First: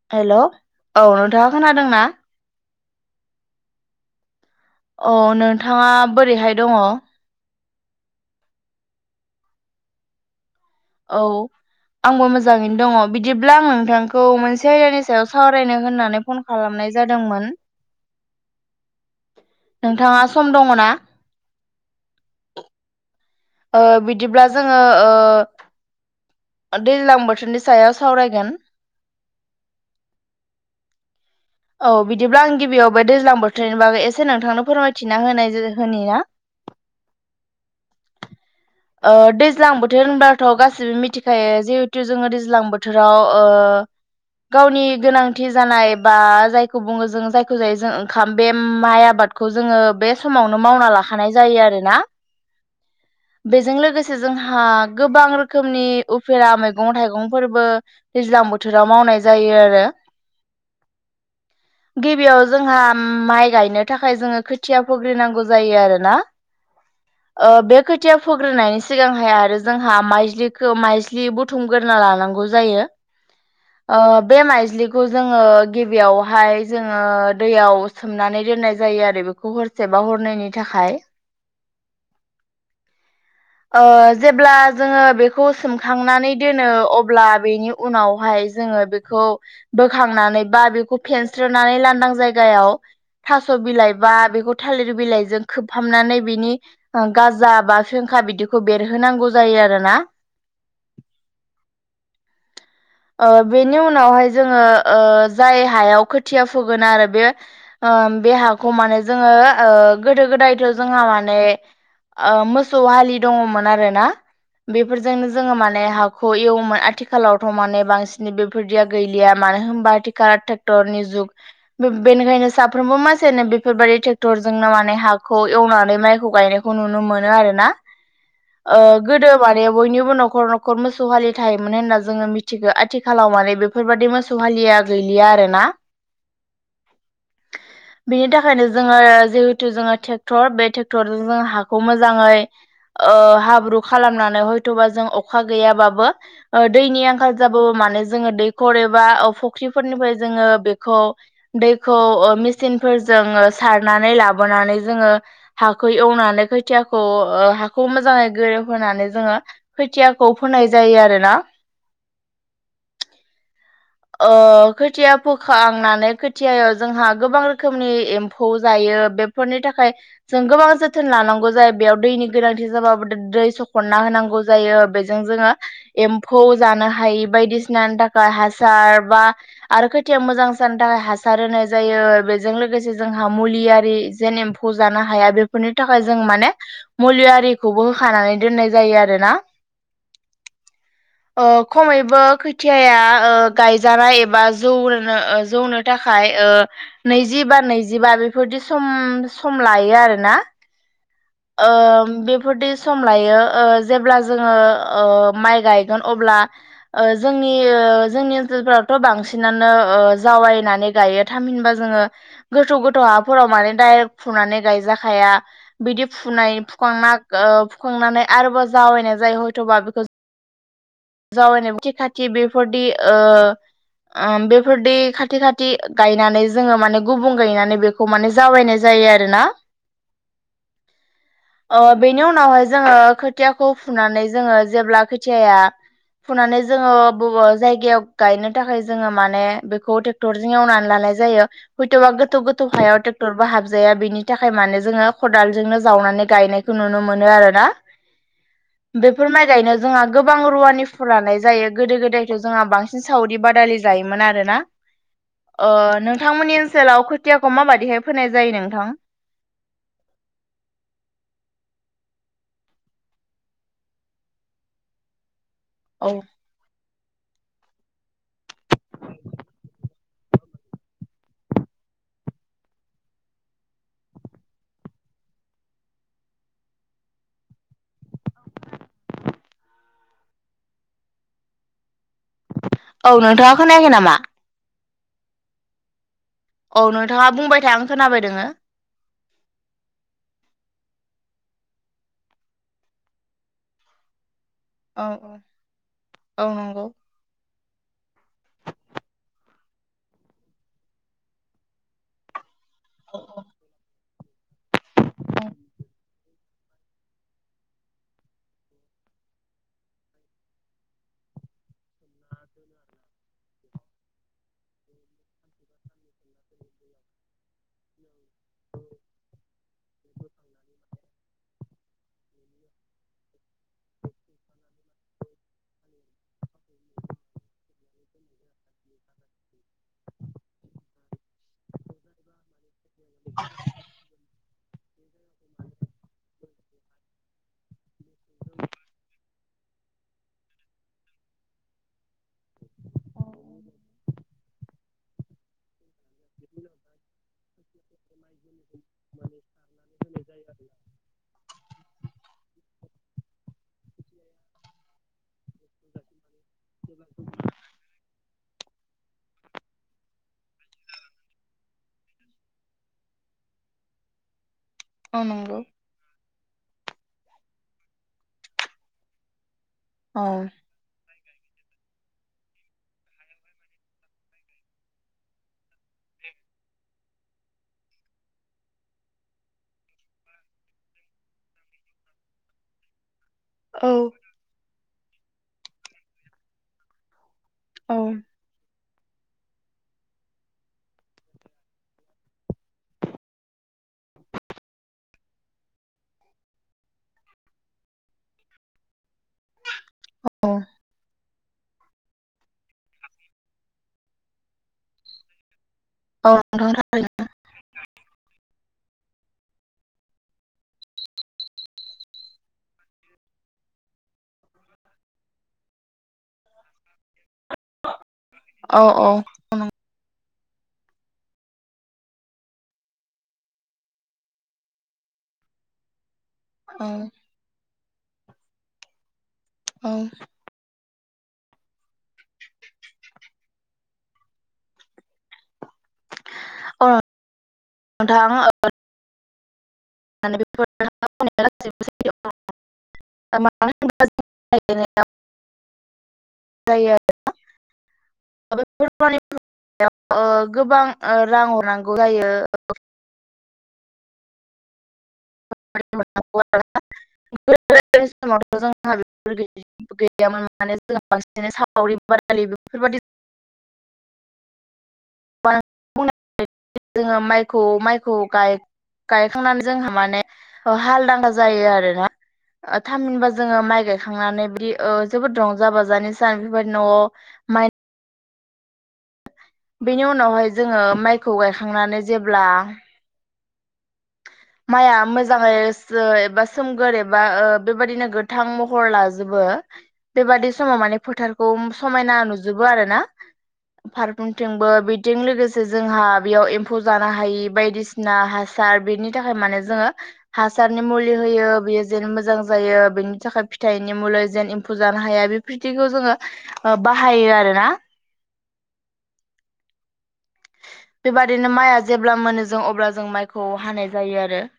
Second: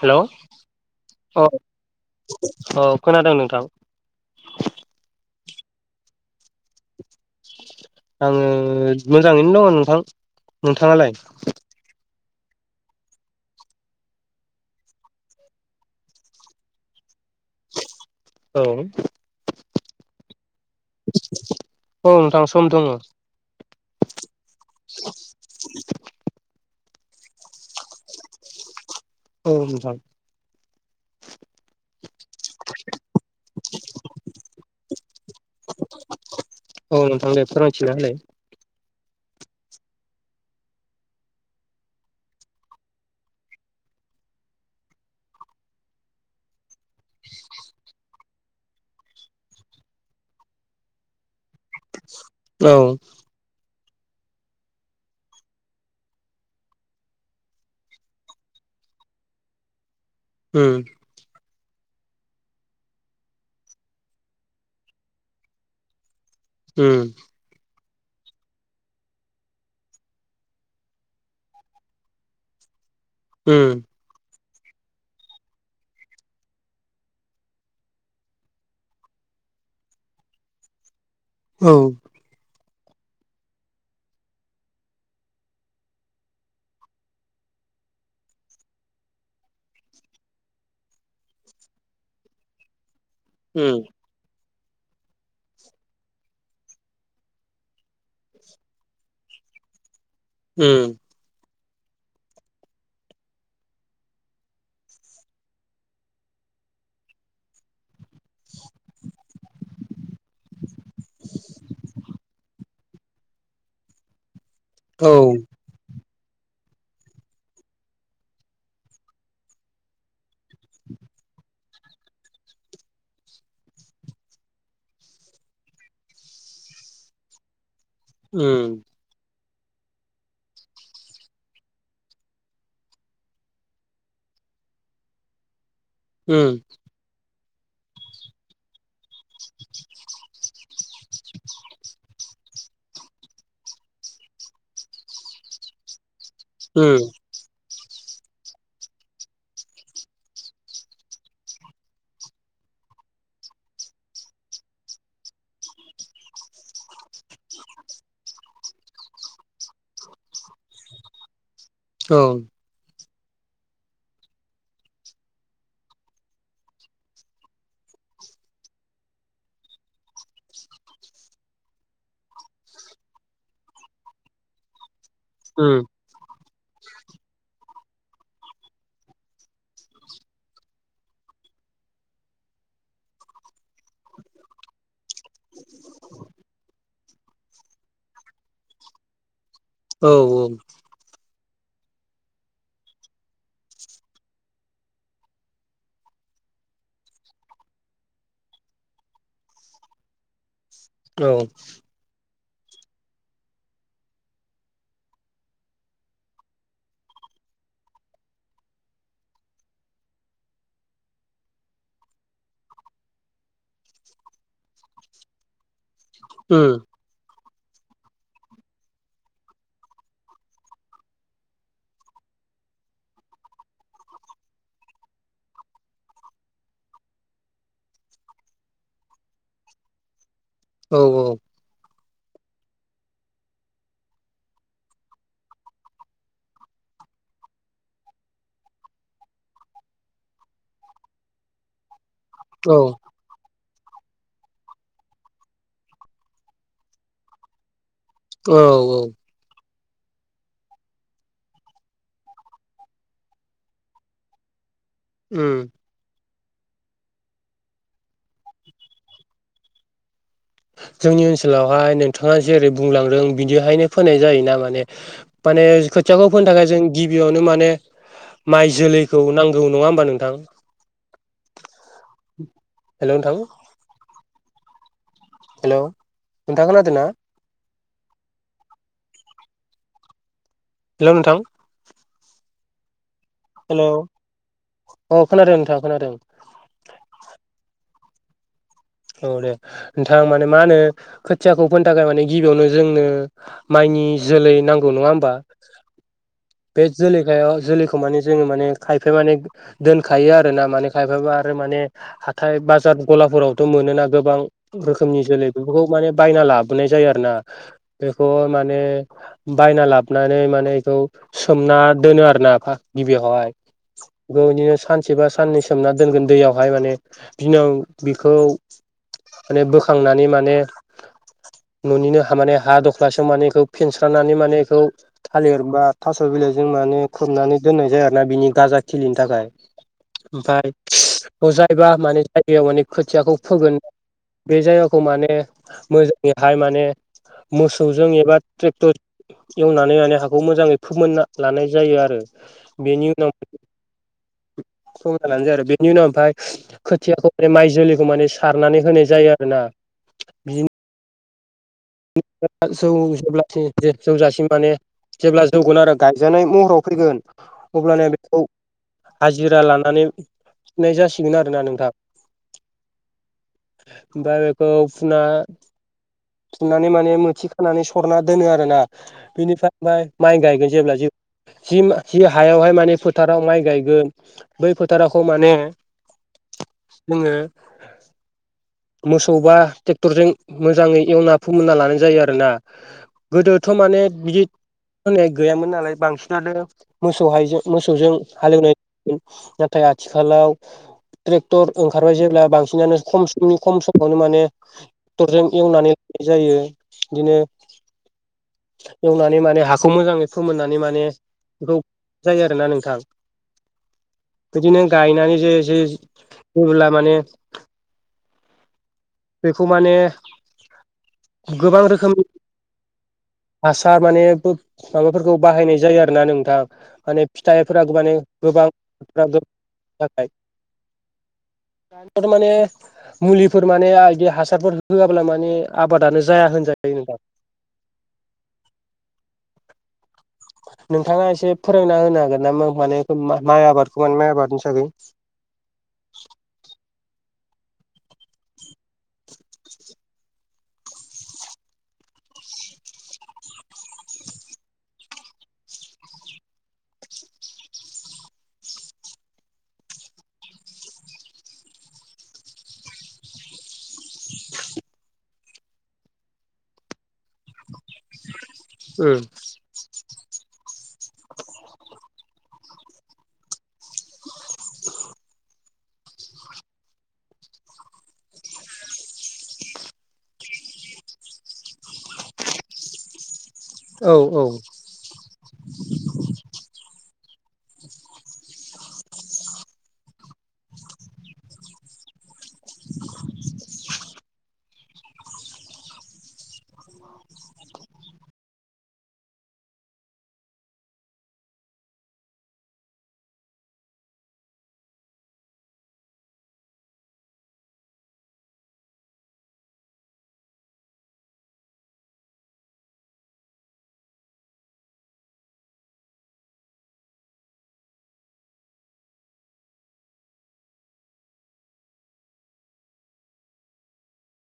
Hello हेल औ औ नोंथाङा खोनादोंना? औ खोनादों नोंथां। औ नोंथाङा बोरैहाय दङ? आङो मोजाङैनो दङ नोंथां। नोंथाङालाय? औ आंबो मोजाङैनो दङ बिदिब्ला आं नोंथांखौ मोनसे आयदानि सायाव सावरायनो होननानै फन खालामनाय जादोंमोन। औ नोंथाङा सम दङ ना? औ नोंथां सम दङ। ओ बिदिब्ला जोङो ओ दैज्लां बोथोरनि सायाव सावरायगोन। औ नोंथां। [inaudible] औ बिदिब्ला आं गिबियाव बे दैज्लां बोथोरनि बागै एसे नोंथांनो फोरमायथिना होनाय होनि ना? [inaudible] औ नोंथां दे फोरमायथिनानै ओ दैज्लां बोथोर होनबाथ' गासिबो मिथिखायो जिहेथु जोङो दैज्लां बोथोराव ओ गावनि गोनांथि जानाय बा जायखौ बुङो जों जायखौ जायो जों ओंखाम बे माइ आबा आबादखौ जोङो बे समावनो मावना लाखानाय जायो आरोना। औ बेजों लोगोसे जोंहा गोबां रोखोमनि उफेरा मैगं थाइगंफोरबो दैज्लां बो थोराव मावनाय जायो आरो। उम [inaudible] गिबियाव जोंहा माइ गायनो थाखाय जोङो खोथिया फोग्रोनांगौ जायो आरो ना। उम बे खोथिया फोग्रोनायनि सिगांहाय आरो जोंहा माइज्लिखौ माइज्लि बुथुमग्रोना लानां नगौ जायो। उम ओ बे माइज्लि ज्लिखौ जोङो गिबियावहाय जोङो दैयाव सोमनानै दोननाय जायो आरो बेखौ हर सेबा हरनैनि थाखाय औ ओ जेब्ला जोङो बेखौ सोमखांनानै दोनो अब्ला बेनि उनावहाय जोङो बेखौ बोखांनानै बा बेखौ फेनस्रोनानै लांदां जायगायाव थास' उम बिलाइ बा बेखौ थालिर बिलाइजों खोबहाबनानै बिनि गाजा बा फेंखा बि बिदिखौ बेरहोनांगौ जायो आरो ना। उम ओ बेनि उनावहाय जोङो ओ जाय हायाव खोथिया फोगोन आरो बे ओ बे हाखौ माने जोङो गोदो गोदायथ' जोंहा माने ओ मोसौ हालि दङमोन आरो ना। औ बेफोरजोंनो उम जोङो माने हाखौ एवोमोन आथिखालावथ' माने बांसिन बेफोरदिया गैलिया मानो होनबा आथिखाल ट्रेक्टरनि जुग बेनिखायनो साफ्रोमबो मानसियानो बेफोरबायदि ट्रेक्टरजों माने हाखौ एवनानै माइखौ गायनायखौ नुनो मोनो आरो ना। ओ गोदो माने बयनिबो न'खर न'खर मोसौ हालि थायोमोन होनना जोङो मिथि गो आथिखालाव माने बेफोरबायदि मोसौ हालिया गैलिया आरो ना। उम [inaudible] बिनि थाखायनो जोङो जिहेथु जोङो ट्रेक्टर बे ट्रेक्टरजोंनो हाखौ मोजाङै ओ हाब्रु खालामनानै हयथ'बा जों अखा गैयाबाबो उम दैनि आंखाल जोङो दैखर एबा फख्रिफोरनिफ्राय जोङो बेखौ दैखौ सिनफोरजों सारनानै लाबोनानै जोङो हाखौ एवनानै खोथियाखौ ओ हाखौ मोजाङै गोरोबहोनानै जोङो खोथियाखौ फोनाय जायो आरोना। औ बि ओ खोथिया फोखांनानै खोथियायाव जोंहा गोबां रोखोमनि एम्फौ जायो। बेफोरनि थाखाय जों गोबां जोथोन लानांगौ जायो बेयाव दैनि गोनांथि जाबाबो हरना होनांगौ जायो बेजों जोङो उम एम्फौ जानो हायि बायदिसिनानि थाखाय हासार बा आरो खोथियाव मोजांनि थाखाय हासार होनाय जायो। बेजों लोगोसे जोंहा मुलियारि जेन एम्फौ जानो हा हाया बेफोरनि थाखाय जों माने मुलि आरिखौबो होखानानै दोननाय जायो आरोना। औ औ अ खमै बेबो खोथियाया गायजानाय एबा जौनो जौनो थाखाय नैजिबा नैजिबा बेफोरदि सम सम लायो आरोना। औ ओ बे बेफोरदि सम लायो ओ जेब्ला जोङो ओ माइ गायगोन अब्ला ओ जों जोंनि ओ जोंनि ओनसोलफोरावथ' बांसिनानो जावायनानै गायो थामहिनबा जोङो गोथौ गोथौ हाफोराव माने डाइरेक्ट फुनानै गायजाखाया बिदि फुनाय उम फुखांना ओ फुखांनानै आरोबाव जावैनाय जायो हयथ'बा बेखौ जावैनाय [unintelligible] खाथि खाथि बेफोरदि ओ ओ बेफोरदि खाथि खाथि गायनानै जोङो माने गुबुं गायनानै बेखौ माने जावायनाय जायो। जायो आरोना। औ औ ओ बेनि उनावहाय जोङो खोथियाखौ फुनानै जोङो जेब्ला खोथियाया फुनानै जोङो बबा जायगायाव गायनो थाखाय जोङो माने बेखौ ट्रेक्टरजों एवनानै ला नाय जोयो हयथबा गोथौ गोथौ औ हायाव ट्रेकटरबो हाब जाया बेनि थाखाय माने जोङो खदालजोंनो जावनानै गायनायखौ नुनो मोनो आरोना। औ औ बेफोर माइ गायनो जोंहा गोबां रुवानि फोरालाय जायो गोदो गोदायथ' जोंहा बांसिन सावरि बादालि जायोमोन आरो ना। उम अ नों नोंथांमोननि ओनसोलाव खोथियाखौ माबादिहाय फोनाय जायो नोंथां? जोंनि ओनसोलावहाय नोंथाङा जेरै बुंलांदों बिदिहायनो फोनाय जायोना माने माने औ खोथियाखौ फोनो थाखाय जों गिबियावनो माने माइ जोलैखौ नांगौ नङा होमबा नोंथां? हेलौ नोंथां हेलौ नोंथा खोनादोंना? हेलौ नोंथां औ नोंथाङा हेल' खोनायाखै नामा? अ खोनादों नोंथां खोनादों। औ नोंथाङा बुंबाय था आं खोनाबाय दोङो। औ दे नोंथां माने मा होनो खोथियाखौ फोननो थाखाय माने गिबियावनो जोंनो माइनि जोलै नांगौ औ नङा होमबा? औ औ बे नंगौ जोलैखायाव जोलैखौ माने जोङो माने खायफाया माने दोनखायो आरो ना माने खायफाबा आरो माने हाथाय बा जार गलाफोराव मोना गोबां रोखोमनि जोलै बेफोरखौ माने बायना लाबोनाय जायो आरोना बेखौ माने बायना लाबोनानै माने बेखौ सोमना दोनो आरो ना आफा गिबियावहाय बे बिदिनो सानसे बा साननै सोमना दोनगोन दैयावहाय माने बिनाव बेखौ माने बोखांनानै माने न'निनो हा माने हा दख्लासेयाव माने बेखौ फेनस्रनानै माने बेखौ थालिर बा थास' बिलाइजों माने खोबनानै दोननाय जायो आरो ना बिनि गाजा खिलिनि थाखाय। ओमफ्राय अजायबा माने जायगायाव माने खोथियाखौ फोगोन बे जायगा खौ माने मोजाङैहाय माने मोसौजों एबा ट्रेक्टर एवनानै माने हाखौ मोजाङै फोमोनना लानाय जायो आरो बेनि उनाव संना लानो जायो आरो बेनि उनाव ओमाय खोथियाखौ माने माइ जोलैखौ माने सारनानै होनाय जायो आरोना बिदिनो जौ जेब्ला जौजासिम माने जेब्ला जौगोन आरो गाय जानाय महराव फैगोन अब्लाना खौ हाजिरा लानानैनाय फुनाय जासिगोन आरोना नोंथां ओमफ्राय बेखौ फुना औ नंगौ फिन्नानै माने मोथि खानानै सरना दोनो आरोना बिनिफ्राय ओमफ्राय औ माइ गायगोन जेब्ला ज जि हायावहाय माने फोथाराव माइ गायगोन बै फोथारावखौ माने ए जोङो मोसौ बा ट्रेक्टरजों मोजाङै एवना फोमोनना लानाय जायो आरोना गोदोथ' औ माने बिदि होननाय गैयामोन नालाय बांसिनानो मोसौहाय औ मोसौजों हालेवनाय नाथाय आथिखालाव ट्रेक्टर ओंखारबाय जेब्ला बांसिनानो खम समनि खम समावनो माने ट्रेक्टरजों एवनानै जायो बिदिनो एवनानै माने हाखौ मोजाङै औ फोमोननानै माने गोथौ जायो आरोना नोंथां बिदिनो गायनानै जे जे औ अबोला नोंथां माने बेखौ माने गोबां रोखोमनि हासार माने माबाफोरखौ बाहायनाय जायो आरोना नोंथां माने फिथाइफोरा माने गोबां औ औ थाखाय [unintelligible] [inaudible] दानियाथ' माने मुलिफोर माने बिदि हासारफोर होयाब्ला माने आबादानो जाया होनजायो नोंथां औ नोंथाङा एसे फोरोंना होनो हागोन ना माने माइ आबादखौ माने माइ आबादनि थाखाय [inaudible] [inaudible] औ नोंथां [unintelligible] [unintelligible] [unintelligible] [unintelligible] बेयाव गोबां रां हरनांगौ जायो। [unintelligible] [unintelligible] [unintelligible] [unintelligible] गायखांनानै जोंहा माने हालदांग्रा जायो आरोना थामहिनबा जोङो माइ औ गायखांनानै औ बिदि जोबोद रंजा बाजानिसान बेफोरबायदि न'आव माइ बेनि उनावहाय जोङो माइखौ गायखांनानै जेब्ला [inaudible] माइआ मोजाङै सो एबा सोमगोर एबा बेबायदिनो गोथां महर लाजोबो ओ बेबादि समाव माने फोथारखौ समायना नुजोबो आरोना फारफ्रोमथिंबो बिजों लोगोसे जोंहा बेयाव एम्फौ जानो हायि बायदिसिना हा सार बिनि थाखाय माने जोङो हासारनि मुलि होयो बियो जेन मोजां जायो बेनि थाखाय फिथाइनि मु लि जेन एम्फौ जानो हाया बेफोरखौ जोङो बाहायो आरोना [inaudible] बेबादिनो माइआ जेब्ला मोनो जों अब्ला जों माइखौ हानाय जायो आरो [inaudible]